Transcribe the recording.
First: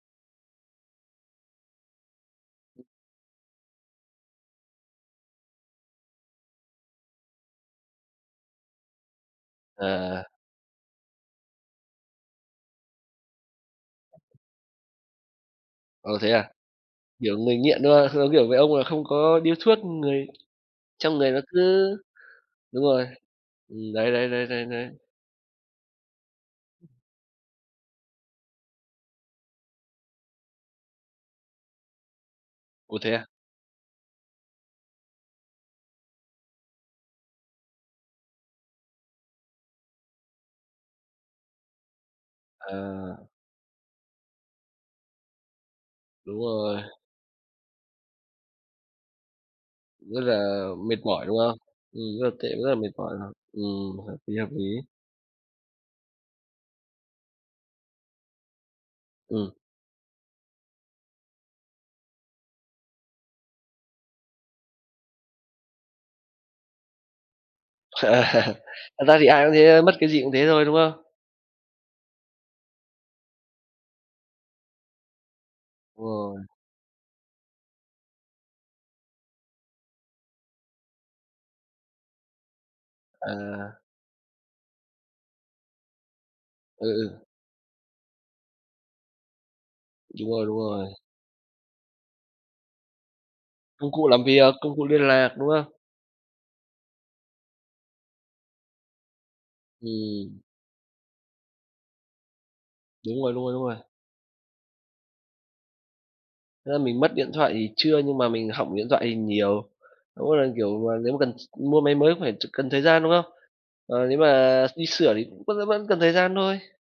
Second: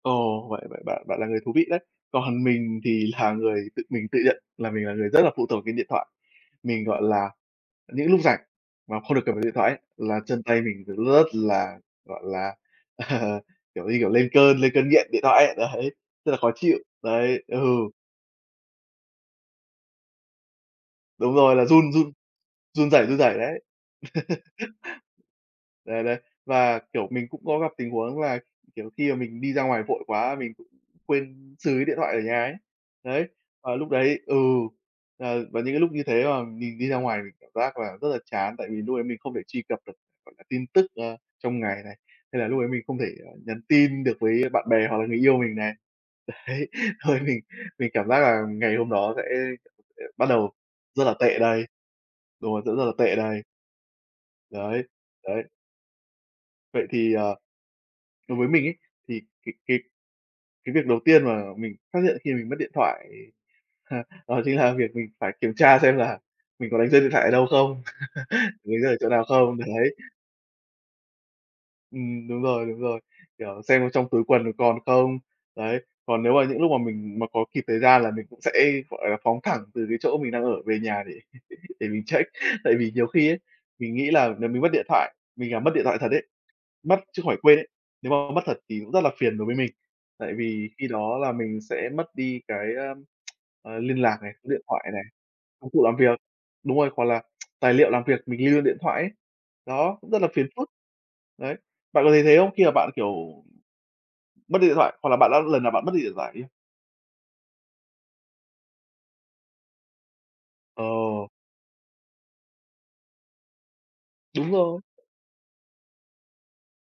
Ồ, vậy vậy bạn bạn là người thú vị đấy. Còn mình thì là người tự mình tự nhận là mình là người rất là phụ thuộc cái điện thoại. Mình, gọi là, những lúc rảnh mà không được cầm vào điện thoại ấy là Ờ. chân tay mình rất là, gọi là, à, kiểu như, kiểu, lên cơn lên cơn nghiện điện thoại ấy, đấy, Ồ, thế rất là à? khó chịu. Kiểu, Đấy, người ừ. nghiện, đúng hông? Giống kiểu mấy ông là không có điếu thuốc người trong người Đúng nó rồi, cứ là run run đúng run rẩy rồi. run rẩy, đấy. Ừ, đấy, đấy, đấy, đấy, đấy. Đấy, đấy. Và, kiểu, mình cũng có gặp tình huống là, kiểu, khi mà mình đi ra ngoài vội quá mình cũng quên xừ cái điện thoại ở nhà ấy. Ủa, thế à? Đấy, và lúc đấy ừ, ờ, và những cái lúc như thế mà mình đi ra ngoài mình cảm giác là rất là chán tại vì lúc đấy mình không thể truy cập được, gọi là, tin tức, ờ, trong ngày này, hay là lúc đấy mình không thể Ờ. nhắn tin được với bạn bè hoặc là người yêu mình này. Đúng Đấy, rồi. thôi mình mình cảm giác là ngày hôm đó sẽ Rất bắt đầu là mệt rất là mỏi, đúng tệ không? đây, Ừ, rất là tệ, đúng rồi, rất sẽ là rất mệt là mỏi tệ rồi, đây. ừm, hợp lý, hợp lý. Đấy, đấy. Vậy thì, ờ, đối với mình ấy, thì Ừm. cái cái cái việc đầu tiên mà mình phát hiện khi mình mất điện thoại, đó chính là việc mình phải kiểm tra xem là mình có đánh rơi điện thoại ở đâu không, đánh rơi ở Thật chỗ ra nào thì ai cũng không? thế thôi, mất Đấy. cái gì cũng thế thôi, đúng không? Ừm, đúng rồi, đúng rồi. Kiểu, xem trong túi quần còn không? Đấy, Đúng còn nếu rồi. mà những lúc mà mình mà có kịp thời gian là mình cũng sẽ, gọi là, phóng thẳng từ cái chỗ mình đang ở về nhà để để mình check. Tại vì nhiều khi Ờ. ấy, mình nghĩ là nếu mình mất điện thoại mình làm mất điện thoại thật ấy Ừ, mất chứ ừ. không phải quên ấy, nếu mà mất thật thì cũng rất là phiền đối với mình. Đúng Tại rồi, đúng vì khi rồi. đó là mình sẽ mất đi cái, ờ, ờ, Công liên cụ lạc làm này, số việc, điện công cụ thoại liên này, lạc, đúng công không? cụ làm việc, đúng rồi, hoặc là tài liệu làm việc mình lưu luôn điện thoại ấy. Đó, cũng rất là Ừm. phiền phức. Đấy, bạn có thấy thế không? Khi mà bạn, kiểu, Đúng rồi, đúng rồi, đúng rồi. mất đi điện thoại hoặc là bạn đã lần nào bạn mất đi điện thoại chưa? Thế là mình mất điện thoại thì chưa, nhưng mà mình hỏng điện thoại thì nhiều. Mỗi một lần, kiểu mà, nếu mà Ồ! cần s mua máy mới cũng phải ch cần thời gian, đúng không? Ờ, nếu Đúng mà rồi. đi sửa thì vẫn vẫn cần thời gian thôi.